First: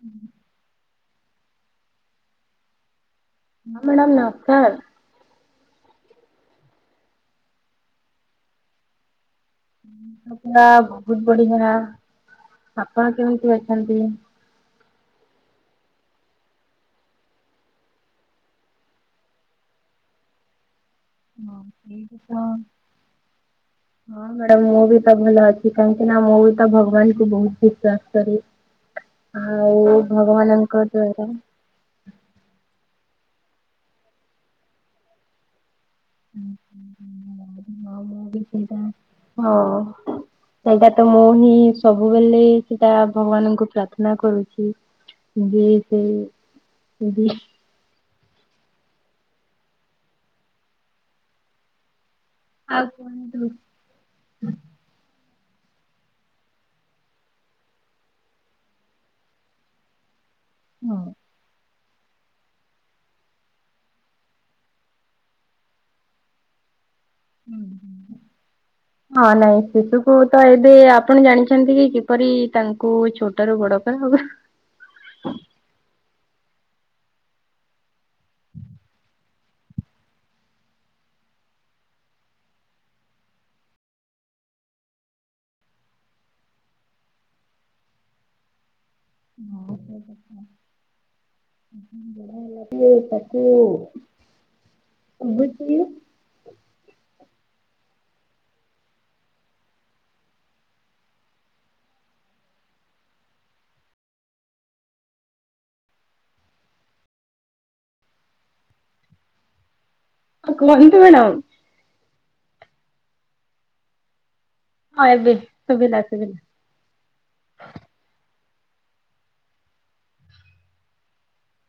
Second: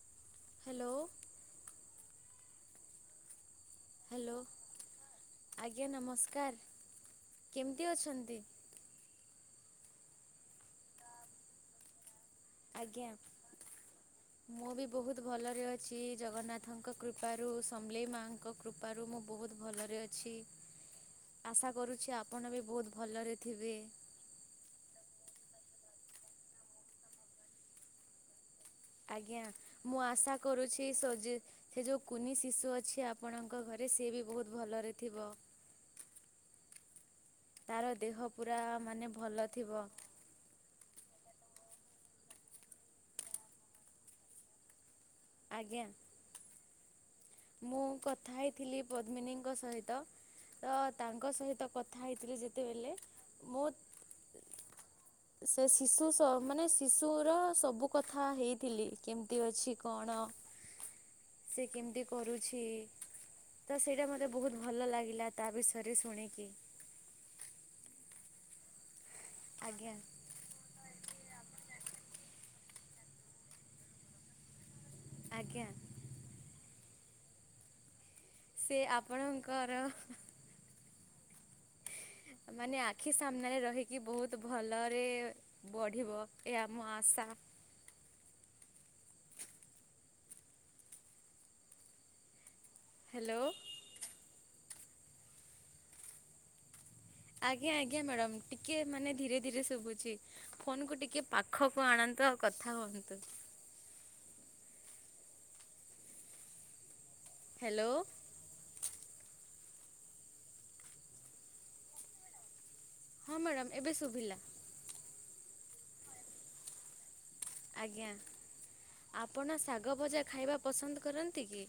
ହୁଁ [unintelligible] ହ୍ୟାଲୋ ହଁ madam hello ନମସ୍କାର ଆଜ୍ଞା ନମସ୍କାର କେମିତି ଅଛନ୍ତି ସବ୍ ବହୁତ ବଢିଆ ଆଜ୍ଞା ଆପଣ କେମିତି ଅଛନ୍ତି ମୁଁ ବି ବହୁତ ଭଲରେ ଅଛି ଜଗନ୍ନାଥଙ୍କ କୃପାରୁ ସମଲେଇ ମାଙ୍କ କୃପାରୁ ମୁଁ ବହୁତ ଭଲରେ ଅଛି ହଁ ଆଶା କରୁଛି ସେଇଟା ତ ଆପଣ ବି ବହୁତ ଭଲରେ ଥିବେ ହଁ ମ୍ୟାଡାାମ ମୁଁ ବି ତ ଭଲ ଅଛି କାହିଁକି ନା ମୁଁ ବି ତ ଭଗବାନ କୁ ବହୁତ ବିଶ୍ଵାସ କରେ ଆଜ୍ଞା ଆଉ ମୁଁ ଆଶା ଭଗବାନଙ୍କ କରୁଛି ଦ୍ଵାରା ସଜି ହଁ ସେ ଯେଉଁ କୁନି ଶିଶୁ ଅଛି ଆପଣଙ୍କ ଘରେ ସେ ବି ବହୁତ୍ ଭଲରେ ଥିବ ହୁଁ ହୁଁ ହୁଁ [unintelligible] ତାର ଦେହ ପୁରା ମାନେ ଭଲ ହଁ ଥିବ ସେଇଟା ତ ମୁଁ ହିଁ ସବୁବେଲେ ସେଟା ଭଗବାନଙ୍କୁ ପ୍ରାର୍ଥନା କରୁଛି ମୁ ଆଜ୍ଞା ସେଇ ଯଦି ମୁଁ କଥା ହେଇଥିଲି ପଦ୍ମିନୀଙ୍କ ସହିତ ତ ତାଙ୍କ ସହିତ କଥା ହେଇଥିଲି ଯେତେବେଲେ କୁହନ୍ତୁ ମୁଁ ସେ ଶିଶୁ ଶ ମାନେ ଶିଶୁର ସବୁ କଥା ହେଇଥିଲି କେମ କେମ୍ତି ଅଛି କଣ ହଁ ସେ କେମିତି କରୁଛି ତ ସେଇଟା ମୋତେ ବହୁତ ଭଲ ଲାଗିଲା ତା ବିଷୟରେ ଶୁଣିକି ହଁ ହଁ ନାଇଁ ଆଜ୍ଞା ସେଠୁ କହୁ ତ ଏବେ ଆପଣ ଜାଣିଛନ୍ତି କି କିପରି ତାଙ୍କୁ ଛୋଟ ରୁ ବଡ କରା ହବ ଆଜ୍ଞା ସେ ଆପଣଙ୍କର ମାନେ ଆଖି ସାମ୍ନାରେ ରହିକି ବହୁତ ଭଲରେ ବଢ଼ିବ ଏହା ମ ଆଶା [inaudible] ମୁଁ ତାକୁ ହ୍ୟାଲୋ ଶୁଭୁଚି ଆଜ୍ଞା ଆଜ୍ଞା ମ୍ୟାଡ଼ାମ ଟିକେ ମାନେ ଧୀରେ ଧୀରେ ଶୁଭୁଛି ଫୋନ କୁ ଟିକେ ପାଖକୁ ଆଣନ୍ତୁ ଆଉ କଥା ହୁଅନ୍ତୁ ହ୍ୟାଲୋ କୁହନ୍ତୁ ମ୍ୟାଡ଼ାାମ ହଁ ମ୍ୟାଡ଼ାମ ଏବେ ଶୁଭିଲା ହଁ ଏବେ ଶୁଭିଲା ଶୁଭିଲା ଆଜ୍ଞା ଆପଣ ଶାଗ ଭଜା ଖାଇବା ପସନ୍ଦ କରନ୍ତି କି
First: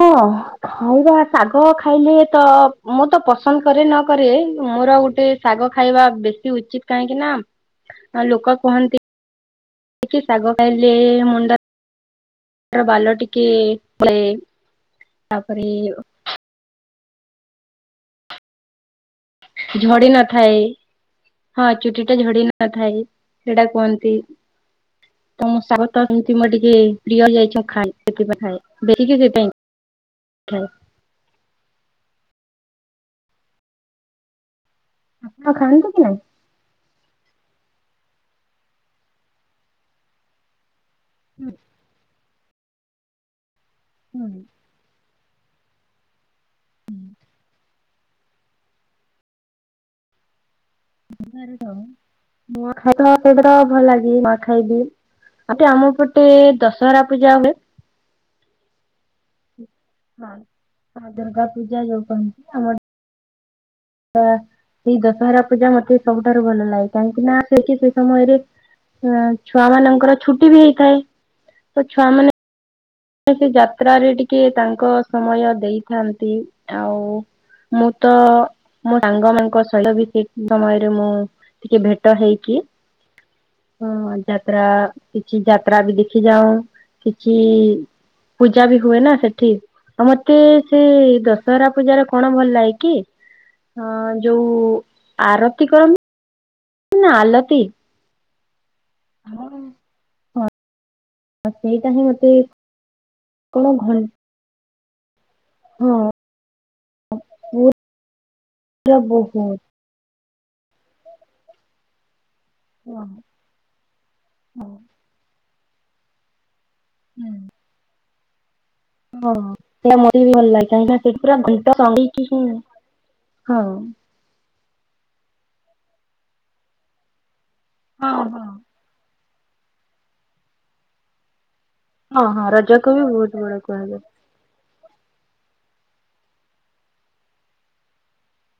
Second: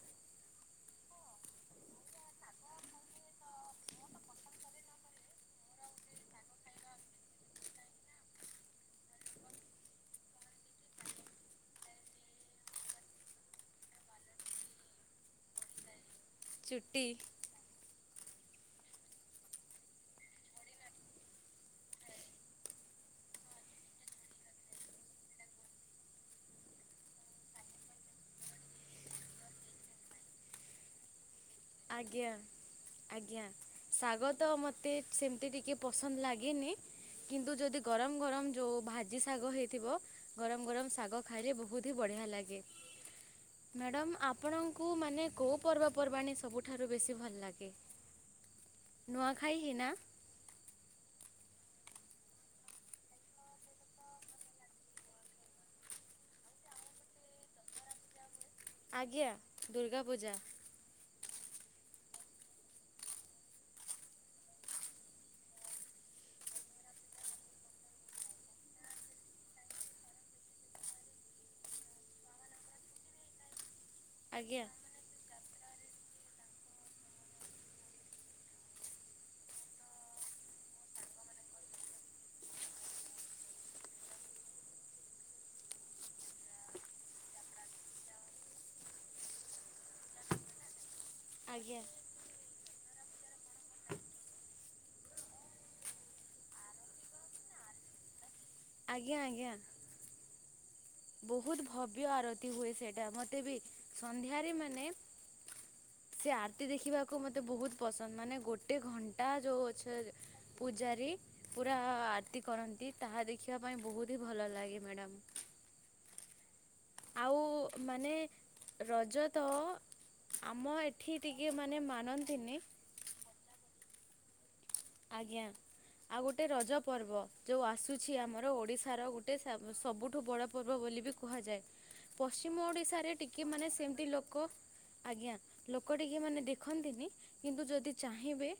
ହଁ ଖାଇବା ଶାଗ ଖାଇଲେ ତ ମୁଁ ତ ପସନ୍ଦ କରେ ନ କରେ ମୋର ଗୋଟେ ଶାଗ ଖାଇବା ବେଶୀ ଉଚିତ୍ କାହିଁକି ନା ଲୋକ କୁହନ୍ତି କି ଶାଗ ଖାଇଲେ ମୁଣ୍ଡ ବାଲ ଟିକେ [unintelligible] ତାପରେ ଚୁଟି ଝଡି ନଥାଏ ହଁ ଚୁଟି ଟା ଝଡି ନଥାଏ ସେଇଟା କୁହନ୍ତି [inaudible] ତ ମୁଁ ସାହୁତ [unintelligible] ଖାଏ ଆଜ୍ଞା ଆଜ୍ଞା ଶାଗ ତ ମତେ ସେମିତି ଆପଣ ଟିକେ ଖାଆନ୍ତି କି ନାଇଁ? ପସନ୍ଦ ଲାଗେ ଗେନି କିନ୍ତୁ ଯଦି ଯୋଉ ଗରମ ଗରମ ଯ ଭାଜି ଶାଗ ହେଇଥିବ ଗରମ ଗରମ ଶାଗ ଖାଇଲେ ବହୁତ ହି ବଢ଼ିଆ ଲାଗେ ମ୍ୟାଡ଼ମ୍ ଆପଣ କୁ ମାନେ କୋଉ ପର୍ବପର୍ବାଣୀ ସବୁ ଠାରୁ ବେଶୀ ଭଲ ଲାଗେ ନୂଆଖାଇ ହିଁ ନା ନୂଆ ଖାଇତ [unintelligible] ନୂଆ ଖାଇବି ଆଟେ ଆମ ପଟେ ଦଶହରା ପୂଜା ହୁଏ ଆଜ୍ଞା ଦୁର୍ଗା ପୂଜା ହଁ ଦୁର୍ଗା ପୂଜା ଯୋଉ କଛି ଆମର ତ ସେଇ ଦଶହରା ପୂଜା ମତେ ସବୁଠାରୁ ଭଲ ଲାଗେ କାହିଁକି ନା ସେଇଠି ସେ ସମୟରେ ଛୁଆ ମାନଙ୍କର ଛୁଟି ବି ହେଇଥାଏ ତ ଛୁଆ ମାନେ ସେ ଯାତ୍ରାରେ ଟିକେ ଆଜ୍ଞା ତାଙ୍କ ସମୟ ଦେଇଥାନ୍ତି ଆଉ ମୁଁ ତ ମୋ ସାଙ୍ଗ ମାନଙ୍କ ସହିତ ବି କିଛି ସମୟରେ ମୁଁ ଟିକେ ଭେଟ ହେଇକି ହଁ ଯାତ୍ରା କିଛି ଯାତ୍ରା ବି ଦେଖି ଯାଉ କିଛି ପୂଜା ବି ହୁଏ ନା ସେଠି ଆଉ ମତେ ସେ ଦଶହରା ଆଜ୍ଞା ପୂଜାର କଣ ଭଲ ଲାଗେ କି ହ ଯୋଉ ଆରତି କରନ୍ତିୁ ନା ଆଲତିୀ ଆଜ୍ଞା ଆଜ୍ଞା। ହଁ ବହୁତ ସେଇଟା ଭବ୍ୟ ହିଁ ମତେ ଆରତି ହୁଏ ସେଇଟା ମୋତେ ବି କଣ ସନ୍ଧ୍ୟାରେ ମାନେ ହୁଁ। ସେ ଆରତି ଦେଖିବାକୁ ମତେ ବହୁତ ପସନ୍ଦ ମାନେ ଗୋଟେ ଘଣ୍ଟା ବହୁତ ଯୋଉ ଅଛ ପୂଜାରୀ ପୁରା ଆରତି କରନ୍ତି ହଁ ତାହା ଦେଖିବା ପାଇଁ ବହୁତ ହି ଭଲ ଲାଗେ ହଁ। ମ୍ୟାଡ଼ାମ୍। ଆଉ ମାନେ ରଜ ହଁ ତ ସେ ମ ବି ଭଲ ଲାଗେ ଆମ କାହିଁି ଏଠି ସେଠି ଟିକେ ପୁରାଟ ମାନେ ମାନନ୍ତିନି ହଁ। ଆଜ୍ଞା ଆଉ ଗୋଟେ ରଜ ପର୍ବ ଯେଉଁ ଆସୁଛି ହଁ ହଁ। ଆମର ଓଡ଼ିଶାର ଗୋଟେ ଗୋଟେ ସବୁଠୁ ବଡ଼ ପର୍ବ ବୋଲି ବି କୁହାଯାଏ ହଁ ହଁ ପଶ୍ଚିମ ରଜକୁ ବି ଓଡ଼ିଶାରେ ବହୁତ ଟିକେ ବଡ ମାନେ କୁହାଯାଏ। ସେମତି ଲୋକ ଆଜ୍ଞା ଲୋକ ଟିକେ ମାନେ ଦେଖନ୍ତିନି କିନ୍ତୁ ଯଦି ଚାହିଁବେ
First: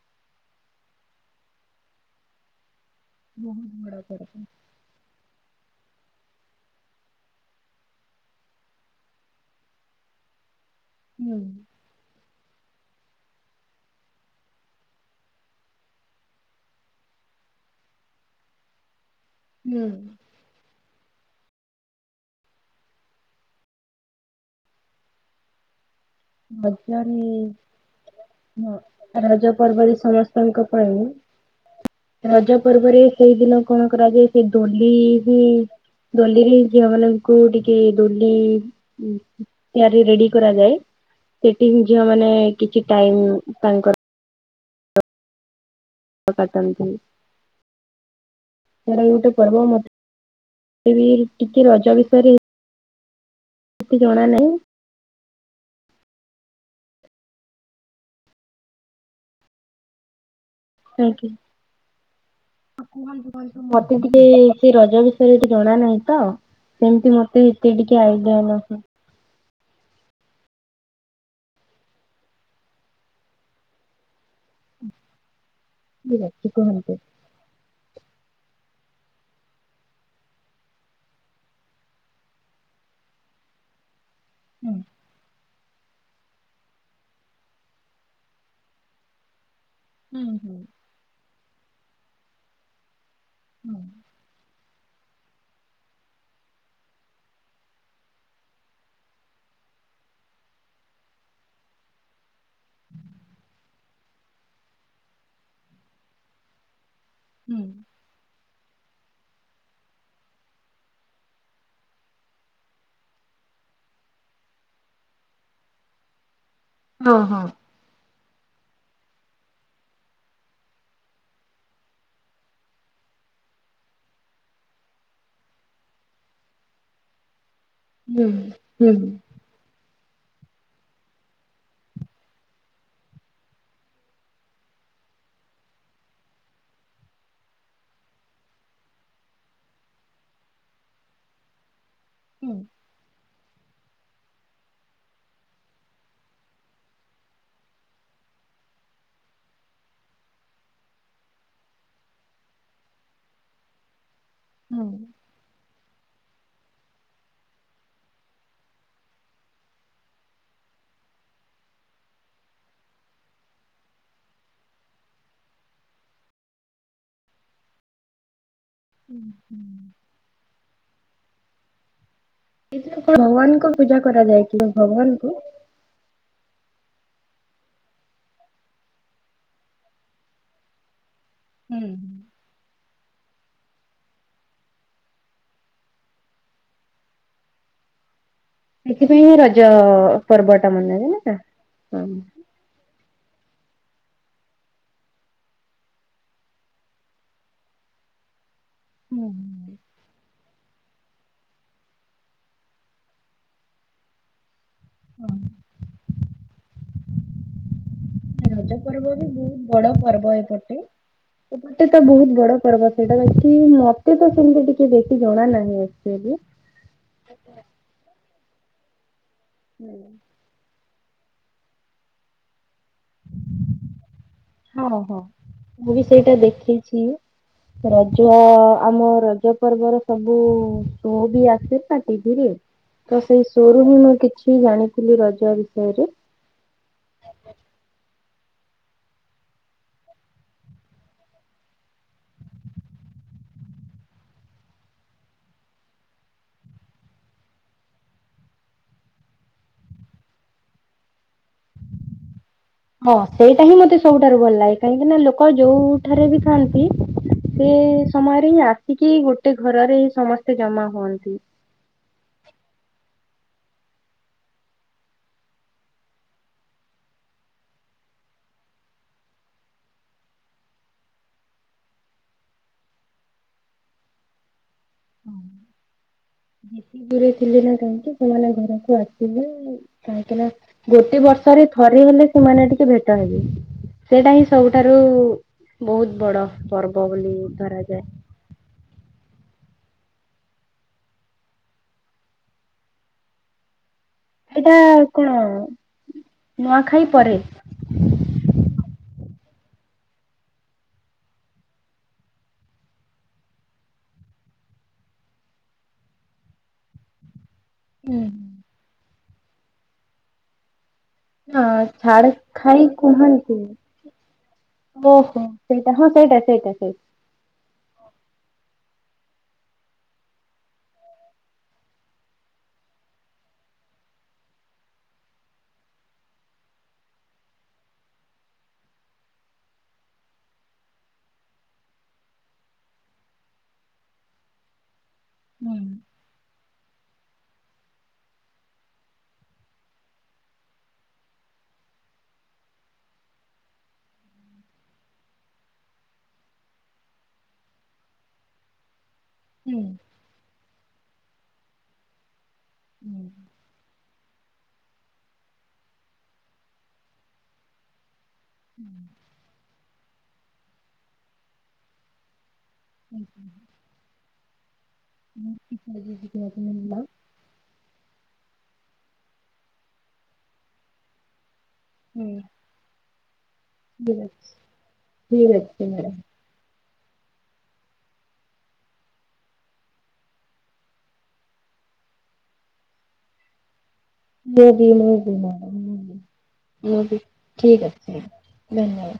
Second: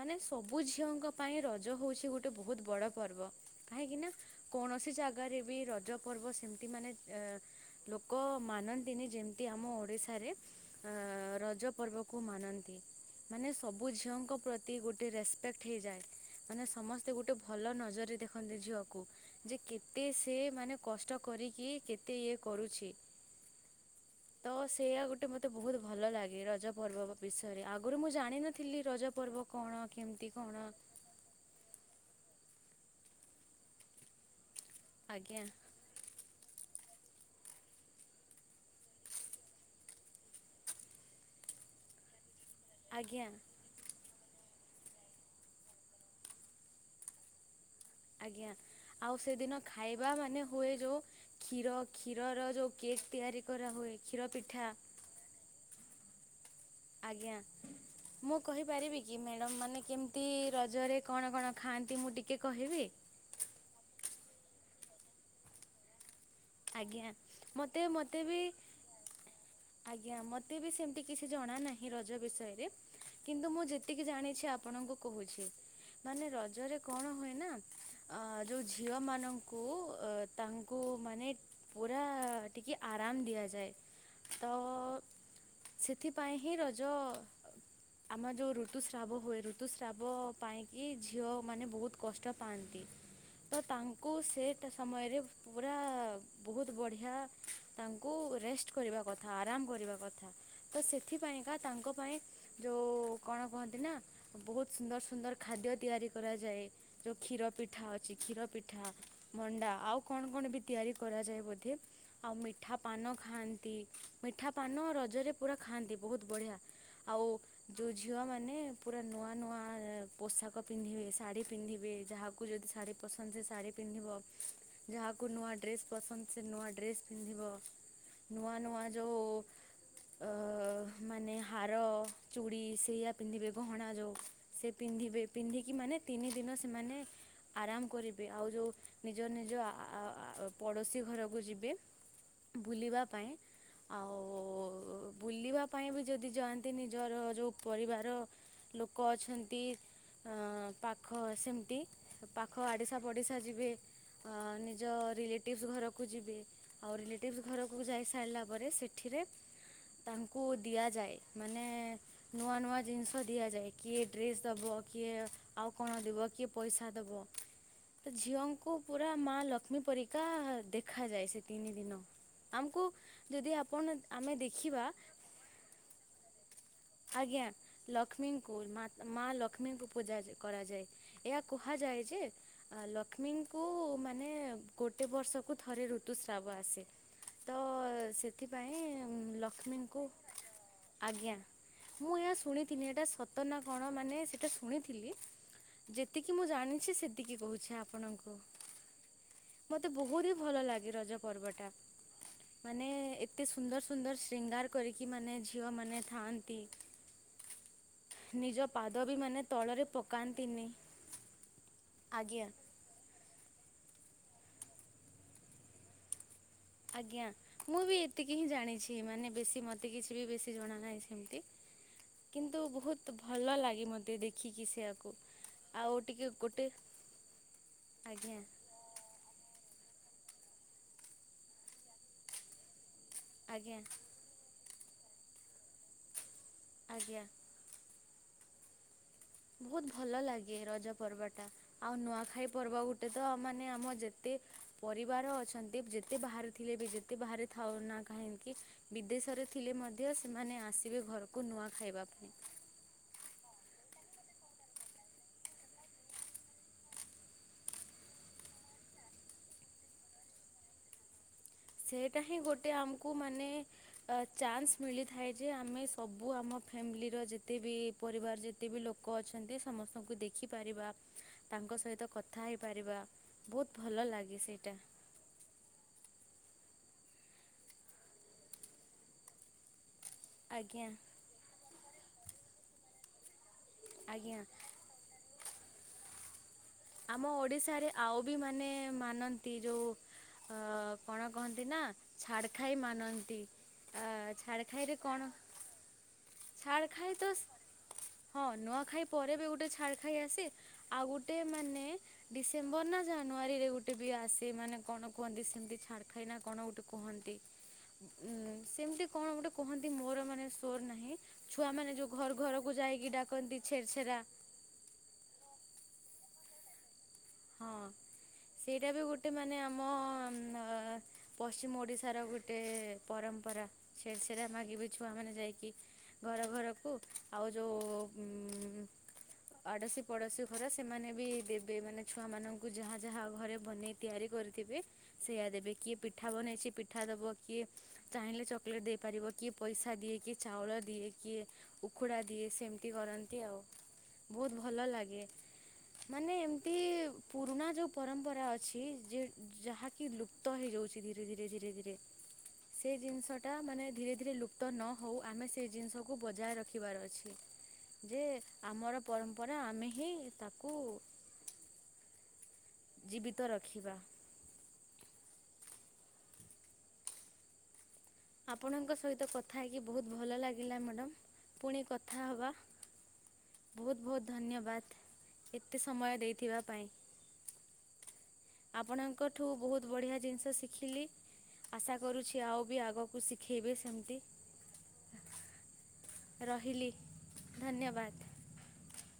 ମାନେ ସବୁ ସବୁ ଝିଅଙ୍କ ପାଇଁ ରଜ ହଉଛି ଗୋଟେ ବହୁତ ବଡ଼ ପର୍ବ ବହୁତ ବଡ କାହିଁକି ନା ପର୍ବ। କୌଣସି ଜାଗା ଜାଗାରେ ବି ରଜ ପର୍ବ ସେମିତି ମାନେ ଲୋକ ମାନନ୍ତିନି ଯେମତି ଆମ ଓଡ଼ିଶାରେ ହୁଁ ରଜ ପର୍ବକୁ ମାନନ୍ତି ମାନେ ସବୁ ଝିଅଙ୍କ ପ୍ରତି ଗୋଟେ ରେସ୍ପ ହେଇଯାଏ ମାନେ ସମସ୍ତେ ଗୋଟେ ଭଲ ନଜରରେ ଦେଖନ୍ତି ଝିଅକୁ ଯେ ହୁଁ କେତେ ସେ ମାନେ କଷ୍ଟ କରିକି କେତେ ଇଏ କରୁଛି ତ ସେଇଆ ଗୋଟେ ମତେ ବହୁତ ଭଲ ଲାଗେ ରଜ ପର୍ବ ରଜରେ ବିଷୟରେ ଆଗରୁ ମୁଁ ଜାଣି ଜଣ ନଥିଲି ରଜ ପର୍ବ କଣ କେମିତି କଣ ତାଙ୍କ ପାଇଁ ରଜ ପର୍ବରେ ସେଇଦିନ କଣ କରାଯାଇ ସେ ଡୋଲି ହଁ ଆଜ୍ଞା ଦଲିରେ ଝିଅମାନଙ୍କୁ ଟିକେ ଦୋଲି ଆରି ରେଡି କରାଯାଏ ସେଠି ଝିଅ ମାନେ କିଛି ଆଜ୍ଞା ଟାଇମ ତାଙ୍କର କାଟନ୍ତି ଆଜ୍ଞା ସେଟା ଆଉ ଗୋଟେ ସେଦିନ ପର୍ବ ମତେ ଖାଇବା ମାନେ ହୁଏ ଯେଉଁ ବି ଟିକେ କ୍ଷୀର ରଜ ବିଷୟରେ କ୍ଷୀରର ଯେଉଁ କେକ୍ ତିଆରି କରାହୁଏ ଏତେ ଜଣା କ୍ଷୀର ନାହିଁ ପିଠା ଆଜ୍ଞା ମୁଁ କହିପାରିବି କି ମ୍ୟାଡ଼ମ୍ ମାନେ କେମତି ରଜରେ କାହିଁକି କଣ କଣ ଖାଆନ୍ତି ମୁଁ ଟିକିଏ କହିବି? କ ମତେ ଟିକେ ସେ ରଜ ବିଷୟରେ ଜଣା ନାହିଁ ତ ଆଜ୍ଞା ସେମିତି ମତେ ଏତେ ମୋତେ ଟିକେ ମୋତେ ବି ଆଇଡିଆ ନାହିଁ। ଆଜ୍ଞା ମତେ ବି ସେମତି କିଛି ଜଣା ନାହିଁ ରଜ ବିଷୟରେ କିନ୍ତୁ ମୁଁ ଯେତିକି ଜାଣିଛି ଆପଣଙ୍କୁ କହୁଛି ମାନେ ବିରାଟ ରଜରେ କୁହନ୍ତି। କଣ ହୁଏ ନା ଅ ଯୋଉ ଝିଅ ମାନଙ୍କୁ ଅ ତାଙ୍କୁ ମାନେ ପୁରା ଟିକେ ଆରାମ ଦିଆଯାଏ ତ ସେଥିପାଇଁ ହିଁ ରଜ ଆମ ଯୋଉ ଋତୁସ୍ରାବ ହୁଏ ଋତୁ ଋତୁସ୍ରାବ ପାଇଁକି ଝିଅମାନେ ବହୁତ କଷ୍ଟ ପାଆନ୍ତି ତ ତାଙ୍କ କୁ ସେଇଟା ସମୟରେ ପୁରା ବହୁତ ବଢ଼ିଆ ତାଙ୍କୁ ରେଷ୍ଟ କରିବା କଥା ଆରାମ କରିବା କଥା ତ ସେଥିପାଇଁକା ତାଙ୍କ ପାଇଁ ଯୋଉଁ କଣ କୁହନ୍ତି ନା ବହୁତ ସୁନ୍ଦର ସୁନ୍ଦର ଖାଦ୍ୟ ତିଆରି କରାଯାଏ। ଯେଉଁ କ୍ଷୀର ପିଠା ଅଛି କ୍ଷୀର ପିଠା ମଣ୍ଡା ଆଉ କଣ କଣ ବି ତିଆରି କରାଯାଏ ବୋଧେ। ଆଉ ମିଠା ପାନ ଖାଆନ୍ତି ମିଠା ପାନ ରଜରେ ପୁରା ଖାଆନ୍ତି ବହୁତ ବଢ଼ିଆ। ଆଉ ଯେଉ ଝିଅମାନେ ପୁରା ନୂଆ ନୂଆ ପୋଷାକ ପିନ୍ଧିବେ ଶାଢ଼ୀ ପିନ୍ଧିବେ ଯାହାକୁ ଯଦି ଶାଢ଼ୀ ପସନ୍ଦ ଶାଢୀ ପିନ୍ଧିବ ଯାହାକୁ ନୂଆ ଡ୍ରେସ ପସନ୍ଦ ନୂଆ ଡ୍ରେସ ପିଧୀବ ହୁଁ ନୂଆ ନୂଆ ହୁଁ। ଯଉ ମାନେ ହାର ଚୁଡ଼ି ସେଇଆ ପିନ୍ଧିବେ ଗହଣା ଯଉଁ ସେ ପିନ୍ଧିବେ ପିନ୍ଧିକି ମାନେ ତିନି ଦିନ ସେମାନେ ଆରାମ କରିବି ଆଉ ଯେଉଁ ନିଜ ନିଜ [unintelligible] ପଡ଼ୋଶୀ ଘରକୁ ଯିବେ ବୁଲିବା ପାଇଁ ଆଉ ଓ ବୁଲିବା ପାଇଁ ବି ଯଦି ଯାଆନ୍ତି ନିଜର ଯେଉଁ ପରିବାର ଲୋକ ଅଛନ୍ତି। ପାଖ ସେମିତି ପାଖ ଆଡ଼ିଶା ପଡ଼ିଶା ଯିବେ। ଅ ନିଜ ରିଲେଟ ରଲେଟିଭ ଘରକୁ ଯିବେ ଆଉ ରିଲେଟିଭ ଘରକୁ ଯାଇସାରିଲା ପରେ ସେଠିରେ ତାଙ୍କୁ ଦିଆଯାଏ ମାନେ ନୂଆ ନୂଆ ଜିନିଷ ଦିଆଯାଏ କିଏ ଡ୍ରେସ୍ ଦବ କିଏ ଆଉ କଣ ଦବ। କିଏ ପଇସା ଦେବ ତ ଝିଅଙ୍କୁ ତା କୁ ପୁରା ମା ଲକ୍ଷ୍ମୀ ପରିକା ଦେଖାଯାଏ ସେ ତିନି ଦିନ। ଆମକୁ ଏଥିରେ କଣ ଯଦି ଭଗବାନଙ୍କ ଆପଣ ପୂଜା ଆମେ କରାଯାଏ କି ଦେଖିବା ଭଗବାନଙ୍କୁ ଆଜ୍ଞା ଲକ୍ଷ୍ମୀଙ୍କୁ ମା ଲକ୍ଷ୍ମୀଙ୍କୁ ପୂଜା କରାଯାଏ। ଏହା କୁହାଯାଏ ଯେ ଲକ୍ଷ୍ମୀଙ୍କୁ ମାନେ ଗୋଟେ ବର୍ଷକୁ ଥରେ ଋତୁସ୍ରାବ ଆସେ ତ ସେ ହିଁ ସେଥିପାଇଁ ରଜ ଲକ୍ଷ୍ମୀଙ୍କୁ ପର୍ବ ଟା ମନାଯାଏ ନା। ଆଜ୍ଞା ହଁ ମୁଁ ଏହା ଶୁଣି ତିନିଟା ସତ ନା କଣ ମାନେ ସେଇଟା ଶୁଣିଥିଲି ଯେତିକି ମୁଁ ଜାଣିଛି ସେତିକି କହୁଛି ଆପଣଙ୍କୁ। ହୁଁ ହୁଁ ମୋତେ ବହୁତ ହି ଭଲ ଲାଗେ ରଜ ପର୍ବଟା। ମାନେ ଏତେ ସୁନ୍ଦର ସୁନ୍ଦର ସିଙ୍ଗାର ଏମିତି କରିକି ଝିଅମାନେ ଥାଆନ୍ତି। ନିଜ ରଜ ପାଦ ପର୍ବ ବି ମାନେ ବହୁତ ତଳରେ ବଡ ପର୍ବ ପକାନ୍ତିନି ଏପଟେ ଏପଟେ ତ ବହୁତ ଆଜ୍ଞା ବଡ ପର୍ବ। ସେଇଟା ଅଛି ମତେ ତ ସେମିତି ଟିକେ ବେଶୀ ଜଣା ନାହିଁ ଆକ୍ଚଲି। ଆଜ୍ଞା ମୁଁ ବି ଏତିକି ହିଁ ଜାଣିଛି ମାନେ ବେଶୀ ମତେ ହୁଁ। କିଛି ବି ବେଶୀ ଜଣା ନାହିଁ ସେମିତି କିନ୍ତୁ ବହୁତ ତ ଭଲ ଲାଗେ ମୋତେ ଦେଖିକି ହଁ ସେଆକୁ ହଁ ମୁଁ ଆଉ ବି ଟିକେ ସେଇଟା ଗୋଟେ ଦେଖିଛି। ରଜ ଆଜ୍ଞା ଆମ ରଜ ପର୍ବର ସବୁ ଶୋ ବି ଆସେ ନା ଟିଭିରେ ତ ସେଇ ଆଜ୍ଞା ସୋରୁ ହିଁ ମୁଁ କିଛି ଜାଣିଥିଲି ରଜ ବିଷୟରେ ଆଜ୍ଞା ବହୁତ ଭଲ ଲାଗେ ରଜ ପର୍ବଟା। ଆଉ ନୂଆଖାଇ ପର୍ବ ଗୋଟେ ତ ମାନେ ଆମ ଯେତେ ପରିବାର ଅଛନ୍ତି ଯେତେ ବାହାରେ ଥିଲେ ବି ଯେତେ ବାହାରେ ଥାଉ ନା କାହିଁକି? ବିଦେଶରେ ଥିଲେ ମଧ୍ୟ ସେମାନେ ଆସିବେ ଘରକୁ ନୂଆ ଖାଇବା ପାଇଁ। ହଁ ସେଇଟା ହିଁ ମତେ ସବୁଠାରୁ ଭଲ ଲାଗେ କାହିଁକିନା ଲୋକ ଯୋଉଠାରେ ବି ଖାଆନ୍ତି ସେ ସମୟରେ ହିଁ ଆସିକି ଗୋଟେ ଘରରେ ସମସ୍ତେ ଜମା ହୁଅନ୍ତି। ସେଇଟା ହିଁ ଗୋଟେ ଆମକୁ ମାନେ ଚାନ୍ସ ମିଳିଥାଏ ଯେ ଆମେ ସବୁ ଆମ ଫ୍ୟାମିଲିର ଯେତେ ବିି ପରିବାର ଯେତେ ବିି ଲୋକ ଲୋକ ଅଛନ୍ତି ସମସ୍ତଙ୍କୁ ଦେଖିପାରିବା ତାଙ୍କ ସହିତ କଥା ହେଇପାରିବା। ବହୁତ ଭଲ ଲାଗେ ସେଇଟା। ଯେତେ ଦୂରେ ଥିଲେ ନା କାହିଁକି ସେମାନେ ଘରକୁ ଆସିବେ। କାହିଁକି ନା ଆଜ୍ଞା ଗୋଟେ ବର୍ଷରେ ଥରେ ହେଲେ ସେମାନେ ଟିକେ ଭେଟ ହେବେ ସେଇଟା ଆଜ୍ଞା ହିଁ ସବୁଠ ସେଠାରୁ ବହୁତ ବଡ ପର୍ବ ଆମ ବୋଲି ଓଡ଼ିଶାରେ ଧରାଯାଏ। ଆଉ ବି ମାନେ ମାନନ୍ତି ଯୋଉ ଅ କଣ କହନ୍ତି ନା ଛାଡ଼ ଖାଇ ମାନନ୍ତି ଆ ଛାଡ ଖାଇରେ କଣ ଛାଡ ନୂଆଖାଇ ଖାଇ ତ ପରେ। ହଁ ନୂଆଖାଇ ପରେ ବି ଗୋଟେ ଛାଡ ଖାଇ ଆସେ ଆଉ ଗୋଟେ ମାନେ ଡିସେମ୍ବର ନା ଜାନୁଆରୀରେ ଗୋଟେ ବି ଆସେ ମାନେ କଣ କୁହନ୍ତି ସେମିତି ଛାଡ଼ ଖାଇନା କଣ ଗୋଟେ କୁହନ୍ତି। ହୁଁ। ଉଁ ସେମିତି କଣ ଗୋଟେ କହନ୍ତି ମୋର ମାନେ ସୋର ନାହିଁ। ନା ଛୁଆମାନେ ଯୋଉଁ ଘର ଛାଡ ଘରକୁ ଖାଇ ଯାଇକି କୁହନ୍ତି। ଡାକନ୍ତି ଛେର ଛେରା। ଓହୋ ସେଇଟା ହଁ ସେଇଟା ସେଇଟା ସେଇଟା। ହଁ ସେଇଟା ବି ଗୋଟେ ମାନେ ଆମ ପଶ୍ଚିମ ଓଡ଼ିଶାର ଗୋଟେ ପରମ୍ପରା ଛେର ଚେରା ମାଗିବେ ଛୁଆମାନେ ଯାଇକି। ଘର ଘରକୁ ଆଉ ଯେଉଁ ଆଡୋଶୀ ପଡୋଶୀ ଘର ସେମାନେ ବି ଦେବେ ମାନେ ଛୁଆମାନଙ୍କୁ ଯାହା ଯାହା ଘରେ ବନେଇ ତିଆରି କରିଥିବେ। ସେଇୟା ଦେବେ କିଏ ପିଠା ବନେଇଛି ପିଠା ଦବ କିଏ ଚାହିଁଲେ ଚକୋଲେଟ୍ ଦେଇପାରିବ କିଏ ପଇସା ଦିଏ କିଏ ଚାଉଳ ଦିଏ କିଏ ଉକୁଡ଼ା ଦିଏ ସେମିତି କରନ୍ତି ଆଉ ବହୁତ ଭଲ ଲାଗେ ମାନେ ଏମତି ଏମତି ପୁରୁଣା ଯେଉଁ ପରମ୍ପରା ଅଛି ଯେ ଯାହାକି ଲୁପ୍ତ ହେଇଯାଉଛି ଧୀରେ ଧୀରେ ଧୀରେ ଧୀରେ। ସେ ଜିନିଷଟା ମାନେ ଧୀରେ ଧୀରେ ଲୁପ୍ତ ନହଉ ଆମେ ସେ ଜିନିଷକୁ ବଜାୟ ରଖିବାର ଅଛି। ଯେ ଆମର ପରମ୍ପରା ଆମେ ହିଁ ତାକୁ ଜୀବିତ ରଖିବା। ହଁ ଠା ତମେ ମିିଲ। ଆପଣଙ୍କ ସହିତ କଥା ହେଇକି ବହୁତ ଭଲ ଲାଗିଲା ମ୍ୟାଡ଼ମ୍ ପୁଣି କଥା ହବା ବହୁତ୍ ବହୁତ ଧନ୍ୟବଦ୍ ଏତେ ସମୟ ଦେଇ ଥିବା ପାଇଁ ଆପଣଙ୍କଠୁ ବହୁତ ବଢିଆ ଜିନିଷ ଶିଖିଲି। ଆଶା କରୁଛି ଆଉ ବି ଆଗକୁ ଶିଖେଇବ ସେମିତି। ମୁଁ ବି ମୁଁ ବି ମୁଁ ରହିଲି ବି ମୁଁ ଠିକ ଅଛି ଧନ୍ୟବାଦ ଧନ୍ୟବାଦ।